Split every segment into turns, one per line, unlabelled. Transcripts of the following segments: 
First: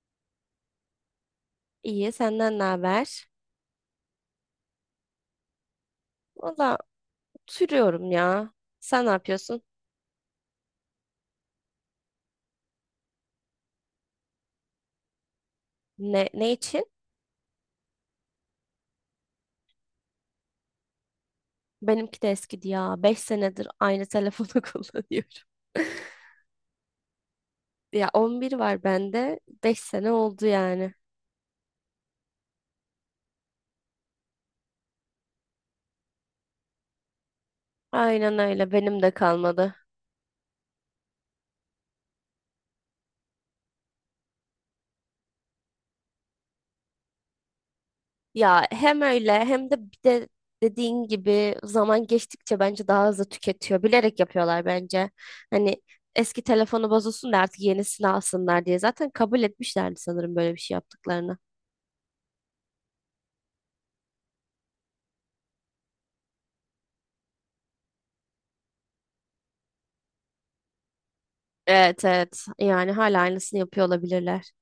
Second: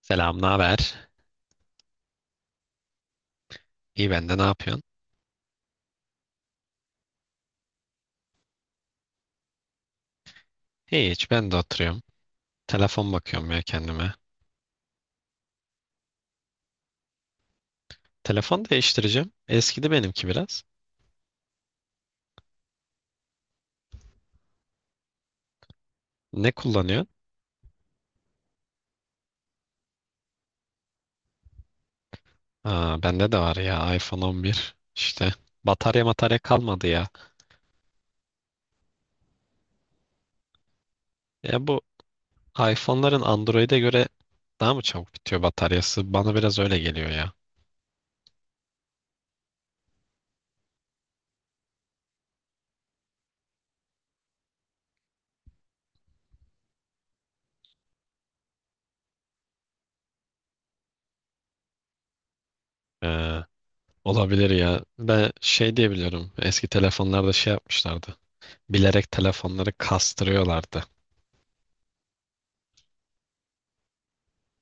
Selam, ne haber?
İyi, senden ne haber?
İyi ben de, ne yapıyorsun?
Valla, oturuyorum ya. Sen ne yapıyorsun?
Hiç ben de oturuyorum. Telefon bakıyorum ya kendime.
Ne için?
Telefon değiştireceğim. Eskidi benimki biraz.
Benimki de eskidi ya. 5 senedir aynı telefonu kullanıyorum.
Ne kullanıyorsun?
Ya 11 var bende. 5 sene oldu yani.
Aa, bende de var ya, iPhone 11. İşte batarya matarya kalmadı ya.
Aynen öyle. Benim de kalmadı.
Ya bu iPhone'ların Android'e göre daha mı çabuk bitiyor bataryası? Bana biraz öyle geliyor ya.
Ya hem öyle hem de bir de dediğin gibi zaman geçtikçe bence daha hızlı tüketiyor. Bilerek yapıyorlar bence. Hani eski telefonu bozulsun da artık yenisini alsınlar diye. Zaten kabul etmişlerdi sanırım böyle bir şey yaptıklarını.
Ee, Olabilir ya. Ben şey diyebiliyorum. Eski telefonlarda şey yapmışlardı. Bilerek telefonları kastırıyorlardı.
Evet evet, yani hala aynısını yapıyor olabilirler.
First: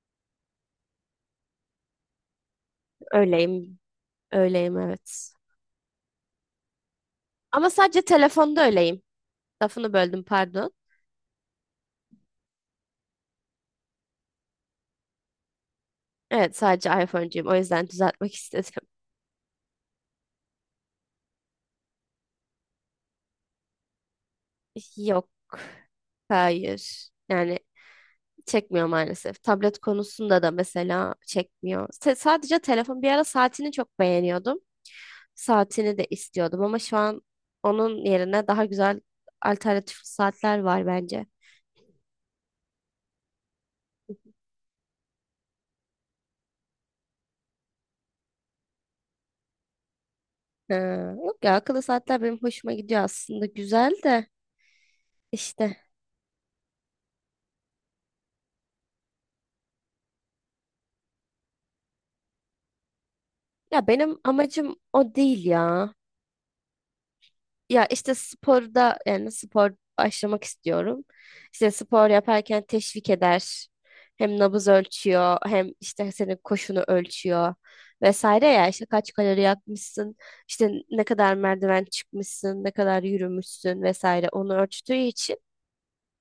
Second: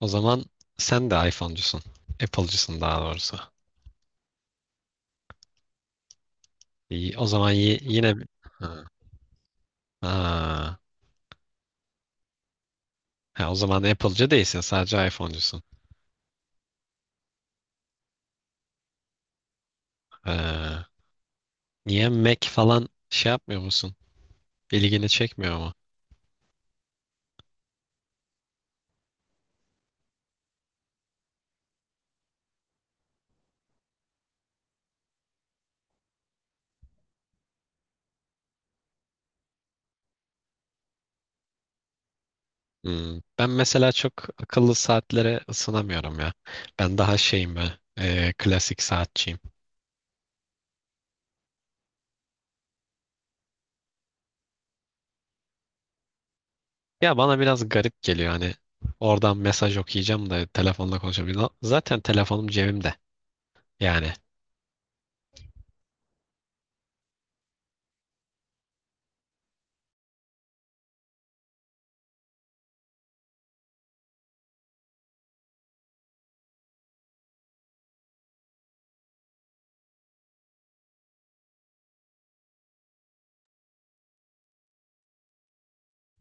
O zaman sen de iPhone'cusun. Apple'cısın daha doğrusu.
Öyleyim, öyleyim, evet.
İyi, o zaman
Ama sadece
yine... bir-
telefonda
Ha.
öyleyim. Lafını böldüm, pardon.
Ha. Ha, o zaman Apple'cı değilsin. Sadece iPhone'cusun.
Evet, sadece iPhone'cuyum, o yüzden düzeltmek istedim.
Ha. Niye Mac falan şey yapmıyor musun? İlgini
Yok,
çekmiyor mu?
hayır, yani çekmiyor maalesef. Tablet konusunda da mesela çekmiyor. Sadece telefon. Bir ara saatini çok beğeniyordum. Saatini de istiyordum ama şu an onun yerine daha güzel alternatif saatler var bence.
Hmm. Ben mesela çok akıllı saatlere ısınamıyorum ya. Ben daha şeyim ben. Klasik saatçiyim.
Ha, yok ya, akıllı saatler benim hoşuma gidiyor aslında, güzel de işte,
Ya bana biraz garip geliyor hani. Oradan mesaj okuyacağım da telefonla konuşabileceğim. Zaten telefonum cebimde.
ya
Yani.
benim amacım o değil ya. Ya işte sporda, yani spor başlamak istiyorum. İşte spor yaparken teşvik eder. Hem nabız ölçüyor, hem işte senin koşunu ölçüyor vesaire. Ya işte kaç kalori yakmışsın, işte ne kadar merdiven çıkmışsın, ne kadar yürümüşsün vesaire, onu ölçtüğü için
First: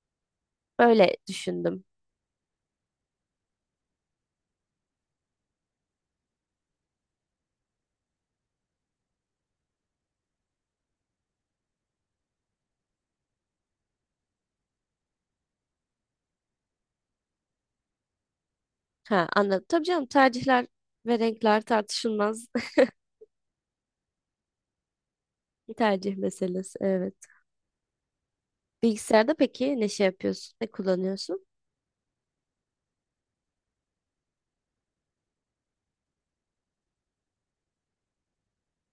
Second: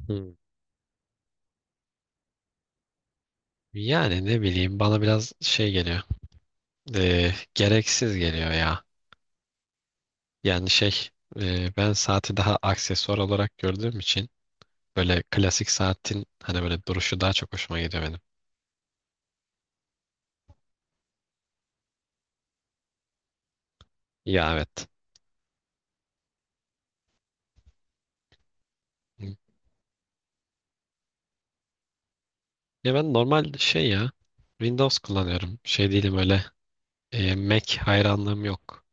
Hmm.
öyle düşündüm.
Yani ne bileyim bana biraz şey geliyor. Gereksiz geliyor ya. Yani şey, ben saati daha aksesuar olarak gördüğüm için böyle klasik saatin hani böyle duruşu daha çok hoşuma gidiyor benim.
Ha, anladım. Tabii canım, tercihler ve renkler tartışılmaz.
Ya evet.
Bir tercih meselesi. Evet. Bilgisayarda peki ne şey yapıyorsun? Ne kullanıyorsun?
Ya ben normal şey ya, Windows kullanıyorum. Şey değilim öyle, Mac hayranlığım yok.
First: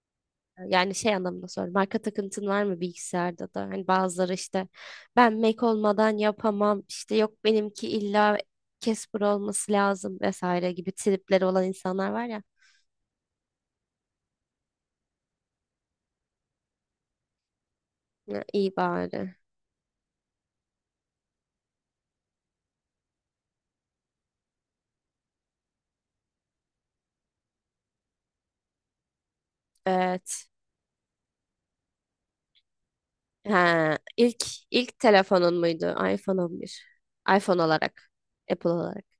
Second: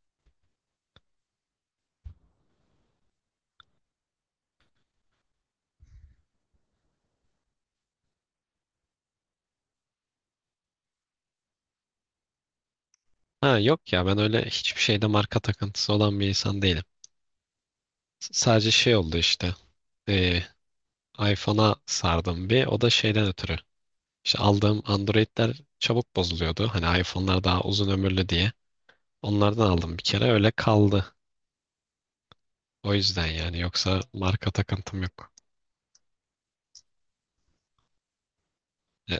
Yani şey anlamında soruyorum. Marka takıntın var mı bilgisayarda da? Hani bazıları işte, ben Mac olmadan yapamam, İşte yok benimki illa Casper olması lazım vesaire gibi tripleri olan insanlar var ya.
Ha yok ya, ben öyle hiçbir şeyde marka takıntısı olan bir insan değilim.
Ya, iyi
Sadece şey oldu
bari.
işte. E, iPhone'a sardım bir, o da şeyden ötürü. İşte aldığım Android'ler çabuk bozuluyordu. Hani iPhone'lar daha uzun ömürlü diye. Onlardan aldım bir kere,
Evet.
öyle kaldı. O yüzden yani,
Ha,
yoksa
ilk
marka
ilk
takıntım yok.
telefonun muydu? iPhone 11. iPhone olarak. Apple olarak.
E-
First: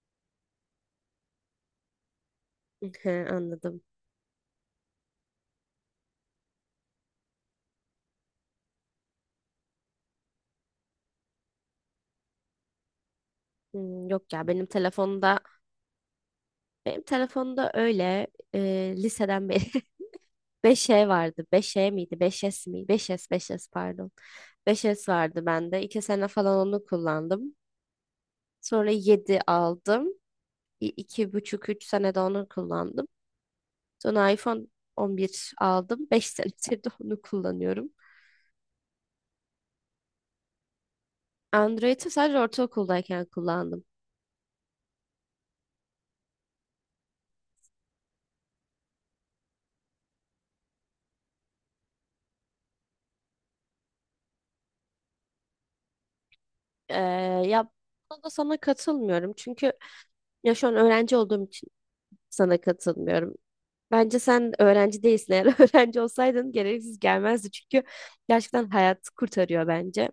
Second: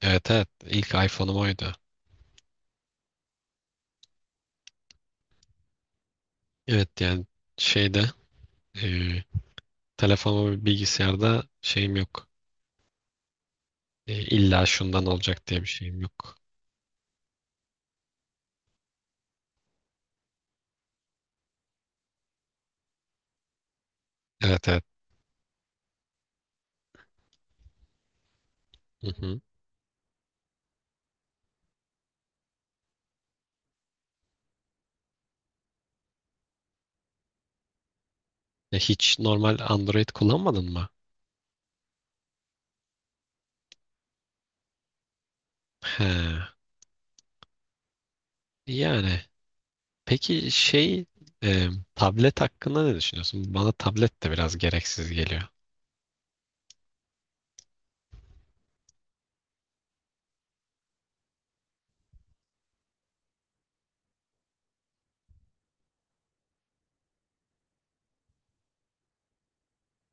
Evet, evet, ilk iPhone'um oydu.
Hı, anladım.
Evet yani, şeyde, e, telefonum ve bilgisayarda şeyim yok.
Hmm, yok ya,
İlla
benim
şundan
telefonda
olacak diye bir şeyim yok.
Öyle liseden beri 5E vardı. Beş e miydi? Beş s mi? 5S, 5S pardon.
Evet,
Beş
evet.
s vardı bende. 2 sene falan onu kullandım. Sonra
Hı hı.
7 aldım. İ- 2,5 3 sene de onu kullandım. Sonra iPhone 11 aldım. 5 senedir de onu kullanıyorum.
Hiç normal Android kullanmadın mı?
Android'i sadece ortaokuldayken kullandım.
He. Yani. Peki şey, e, tablet hakkında ne düşünüyorsun? Bana tablet de biraz gereksiz geliyor.
Ee, ya buna da sana katılmıyorum. Çünkü ya şu an öğrenci olduğum için sana katılmıyorum. Bence sen öğrenci değilsin. Eğer öğrenci olsaydın gereksiz gelmezdi. Çünkü gerçekten hayat kurtarıyor bence.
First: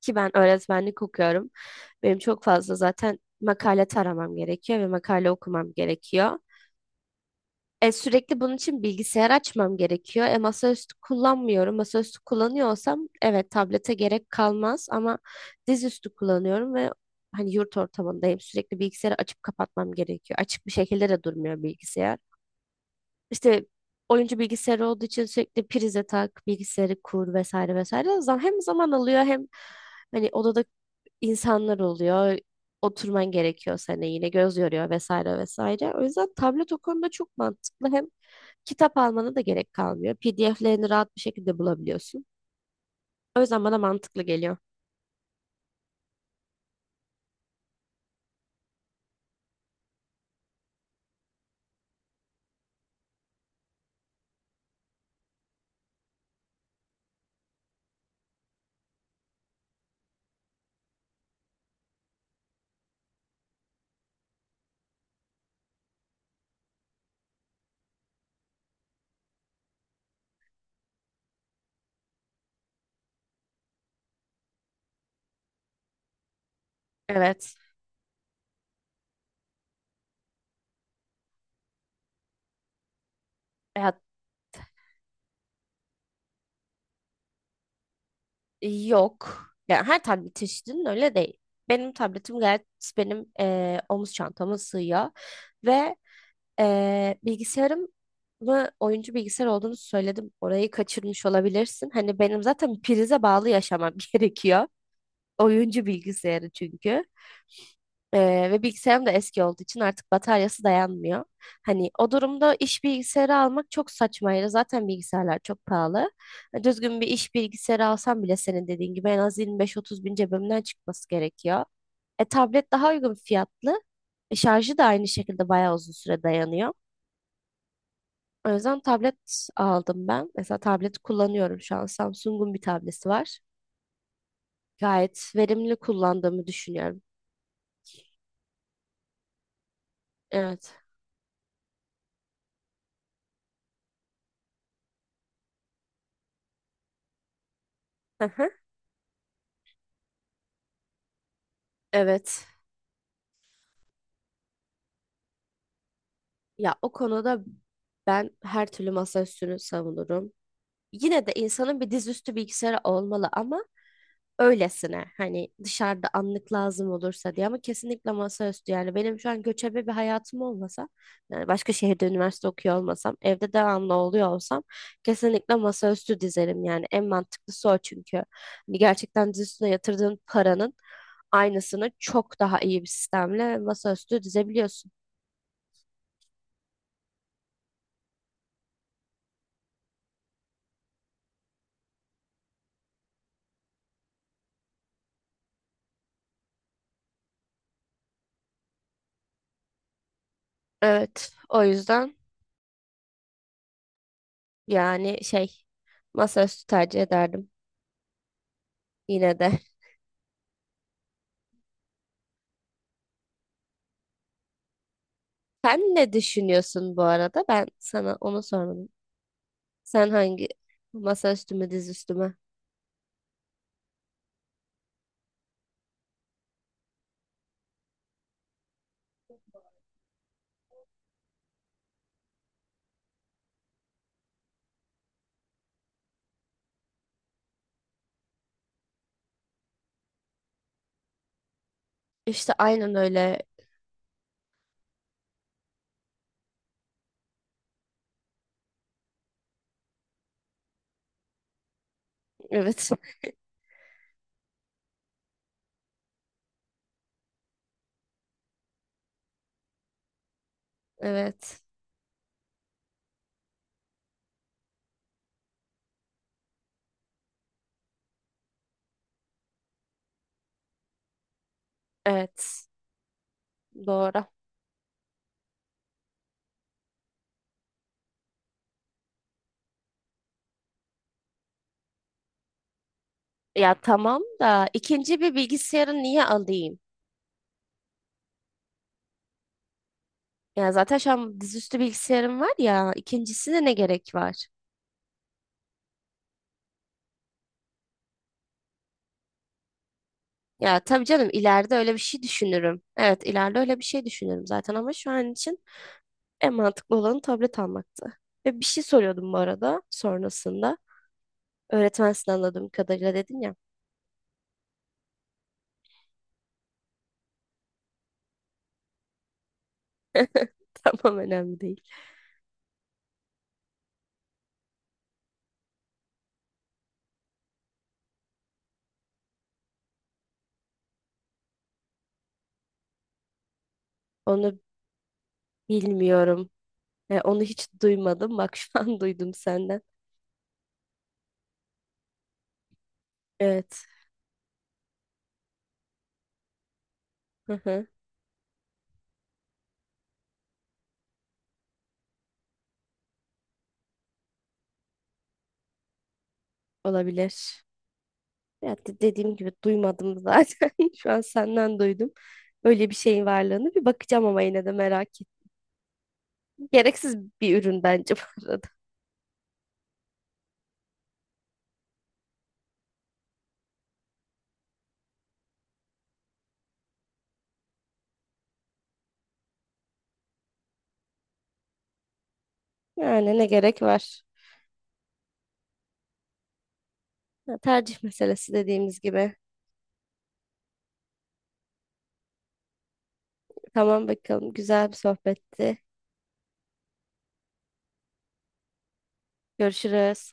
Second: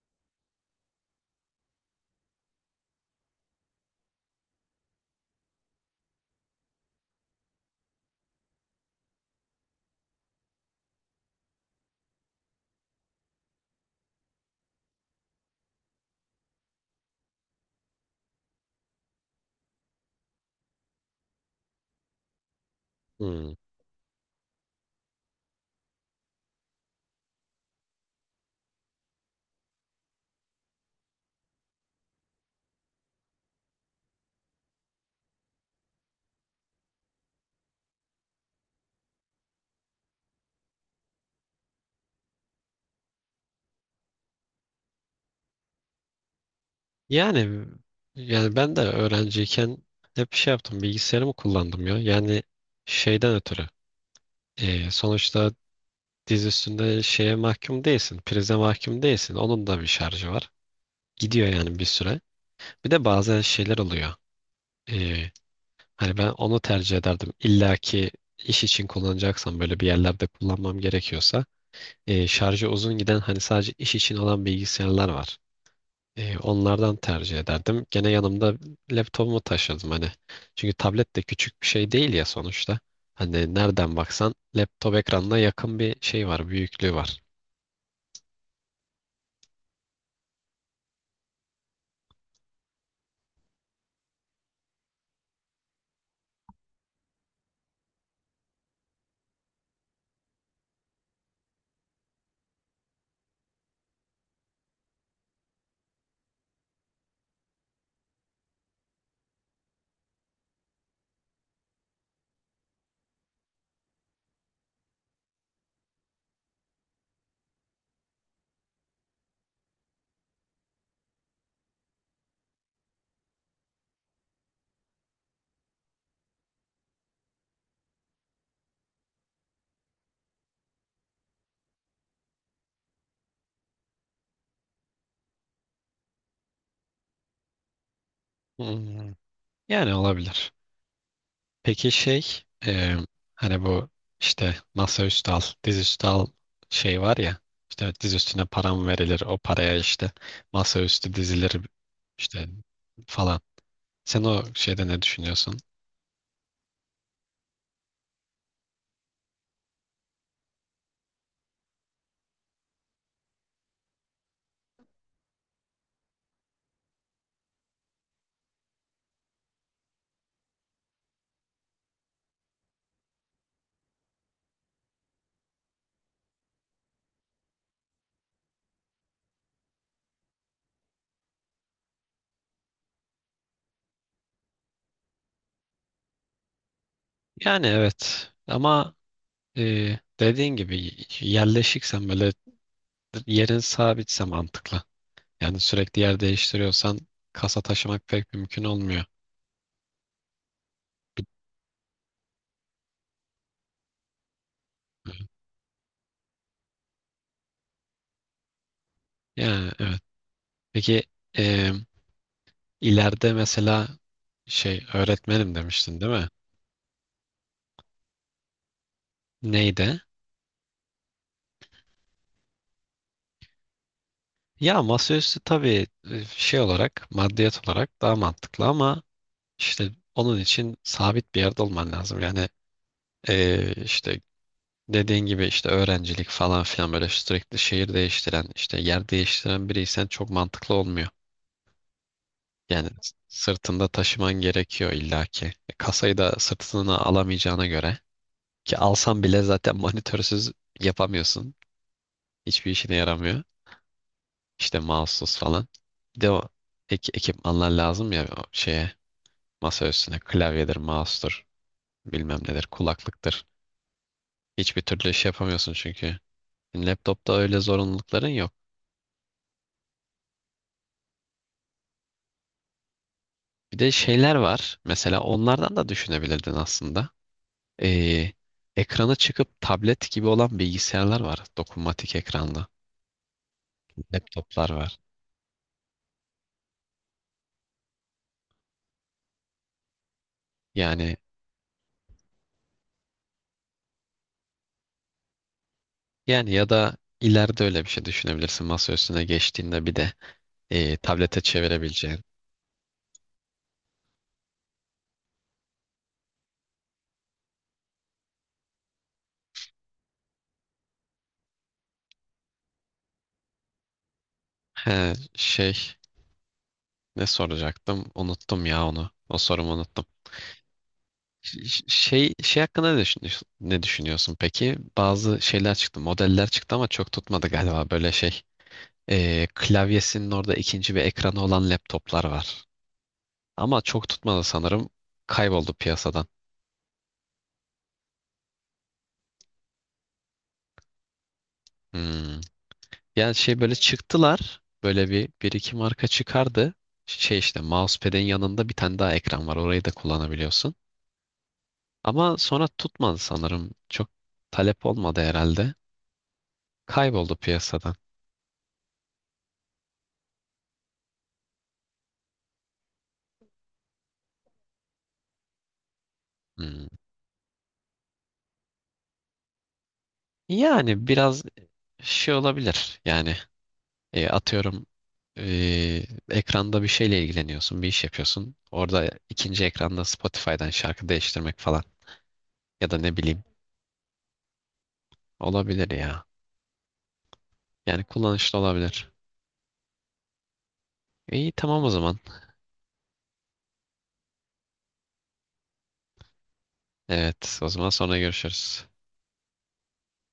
Ki ben öğretmenlik okuyorum. Benim çok fazla zaten makale taramam gerekiyor ve makale okumam gerekiyor. Sürekli bunun için bilgisayar açmam gerekiyor. Masaüstü kullanmıyorum. Masaüstü kullanıyor olsam evet, tablete gerek kalmaz, ama dizüstü kullanıyorum ve hani yurt ortamındayım. Sürekli bilgisayarı açıp kapatmam gerekiyor. Açık bir şekilde de durmuyor bilgisayar.
Hmm.
İşte oyuncu bilgisayarı olduğu için sürekli prize tak, bilgisayarı kur, vesaire vesaire. O zaman hem zaman alıyor, hem hani odada insanlar oluyor. Oturman gerekiyor, sana yine göz yoruyor vesaire vesaire. O yüzden tablet o konuda çok mantıklı. Hem kitap almana da gerek kalmıyor. PDF'lerini rahat bir şekilde bulabiliyorsun. O yüzden bana mantıklı geliyor.
Yani, yani ben de öğrenciyken hep şey yaptım, bilgisayarımı kullandım ya. Yani şeyden ötürü, sonuçta diz üstünde şeye mahkum değilsin. Prize mahkum değilsin. Onun da bir şarjı var. Gidiyor yani bir süre. Bir de bazen şeyler oluyor. E, Hani ben onu tercih ederdim. İlla ki iş için kullanacaksam, böyle bir yerlerde kullanmam gerekiyorsa, şarjı uzun giden, hani sadece iş için olan bilgisayarlar var. Onlardan tercih
Evet.
ederdim. Gene yanımda laptopumu taşırdım hani. Çünkü tablet de küçük bir şey değil ya sonuçta. Hani
Ya,
nereden baksan laptop ekranına yakın bir şey var, büyüklüğü var.
yok. Yani her tablet çeşidinin öyle değil. Benim tabletim gayet, benim omuz çantama sığıyor. Ve bilgisayarım mı oyuncu bilgisayar olduğunu söyledim. Orayı kaçırmış olabilirsin. Hani benim zaten prize bağlı yaşamam gerekiyor. Oyuncu bilgisayarı çünkü. Ve bilgisayarım da eski olduğu için artık bataryası dayanmıyor. Hani o durumda iş bilgisayarı almak çok saçmaydı. Zaten bilgisayarlar çok pahalı. Hani düzgün bir iş bilgisayarı alsam bile senin dediğin gibi en az 25-30 bin cebimden çıkması gerekiyor. Tablet daha uygun fiyatlı. Şarjı da aynı şekilde bayağı uzun süre dayanıyor. O yüzden tablet aldım ben. Mesela tablet kullanıyorum şu an. Samsung'un bir tableti var. Gayet verimli kullandığımı düşünüyorum.
Hmm, yani olabilir.
Evet.
Peki şey, hani bu işte masaüstü al, dizüstü al şey var ya. İşte diz
Hı
üstüne
hı.
param verilir, o paraya işte masaüstü dizilir,
Evet.
işte falan. Sen o şeyde ne düşünüyorsun?
Ya, o konuda ben her türlü masaüstünü savunurum. Yine de insanın bir dizüstü bilgisayarı olmalı, ama öylesine, hani dışarıda anlık lazım olursa diye, ama kesinlikle masaüstü. Yani benim şu an göçebe bir hayatım olmasa, yani başka şehirde üniversite okuyor olmasam, evde devamlı oluyor olsam, kesinlikle masaüstü dizerim. Yani en mantıklısı o, çünkü hani gerçekten diz üstüne yatırdığın paranın aynısını çok daha iyi bir sistemle masaüstü dizebiliyorsun.
Yani evet, ama dediğin gibi, yerleşiksen böyle, yerin sabitse mantıklı. Yani sürekli yer değiştiriyorsan kasa taşımak pek mümkün olmuyor.
Evet, o yüzden yani şey, masaüstü tercih ederdim yine de.
Yani evet. Peki, e, ileride mesela şey, öğretmenim
Sen
demiştin değil
ne
mi?
düşünüyorsun bu arada? Ben sana onu sormadım.
Neydi?
Sen hangi, masa üstüme, diz üstüme?
Ya masaüstü tabii, şey olarak, maddiyat olarak daha mantıklı ama işte onun için sabit bir yerde olman lazım. Yani, işte dediğin gibi, işte öğrencilik falan filan, böyle sürekli şehir değiştiren, işte yer değiştiren biriysen çok mantıklı olmuyor.
İşte
Yani
aynen öyle.
sırtında taşıman gerekiyor illaki. Kasayı da sırtına alamayacağına göre, ki alsan bile zaten monitörsüz yapamıyorsun. Hiçbir
Evet.
işine yaramıyor. İşte mouse'suz falan. Bir de o ekipmanlar lazım ya o şeye, masa üstüne: klavyedir, mouse'tur,
Evet.
bilmem nedir, kulaklıktır. Hiçbir türlü iş yapamıyorsun çünkü. Laptopta öyle zorunlulukların yok.
Evet.
Bir de
Doğru.
şeyler var. Mesela onlardan da düşünebilirdin aslında. Ee, Ekranı çıkıp tablet gibi olan bilgisayarlar var. Dokunmatik ekranlı.
Ya tamam da
Laptoplar var.
ikinci bir bilgisayarı niye alayım? Ya zaten şu
Yani,
an dizüstü bilgisayarım var ya, ikincisine ne gerek var?
yani ya da ileride öyle bir şey düşünebilirsin. Masa üstüne geçtiğinde bir de
Ya tabii canım,
tablete
ileride öyle bir
çevirebileceğin.
şey düşünürüm. Evet, ileride öyle bir şey düşünürüm zaten, ama şu an için en mantıklı olanı tablet almaktı. Ve bir şey soruyordum bu arada sonrasında. Öğretmensin, anladığım kadarıyla, dedin ya.
He, şey, ne soracaktım? Unuttum ya onu. O sorumu unuttum.
Tamam, önemli değil.
Şey, şey hakkında ne düşünüyorsun, ne düşünüyorsun peki? Bazı şeyler çıktı, modeller çıktı ama çok tutmadı galiba böyle şey. Klavyesinin orada ikinci bir ekranı olan laptoplar var. Ama çok tutmadı
Onu
sanırım. Kayboldu piyasadan.
bilmiyorum. Onu hiç duymadım. Bak şu an duydum senden.
Hmm. Yani şey, böyle
Evet.
çıktılar. Böyle bir iki marka çıkardı. Şey
Hı
işte,
hı.
mousepad'in yanında bir tane daha ekran var. Orayı da kullanabiliyorsun. Ama sonra tutmadı sanırım. Çok talep olmadı herhalde. Kayboldu
Olabilir.
piyasadan.
Ya dediğim gibi duymadım zaten. Şu an senden duydum. Öyle bir şeyin varlığını bir bakacağım ama yine de merak ettim.
Hmm.
Gereksiz bir ürün bence bu arada.
Yani biraz şey olabilir. Yani, atıyorum, e, ekranda bir şeyle ilgileniyorsun, bir iş yapıyorsun. Orada ikinci ekranda Spotify'dan şarkı değiştirmek falan, ya da ne
Yani
bileyim,
ne gerek var?
olabilir ya.
Ya, tercih
Yani
meselesi
kullanışlı
dediğimiz
olabilir.
gibi.
İyi, tamam o zaman.
Tamam, bakalım. Güzel bir sohbetti.
Evet, o zaman sonra görüşürüz.
Görüşürüz.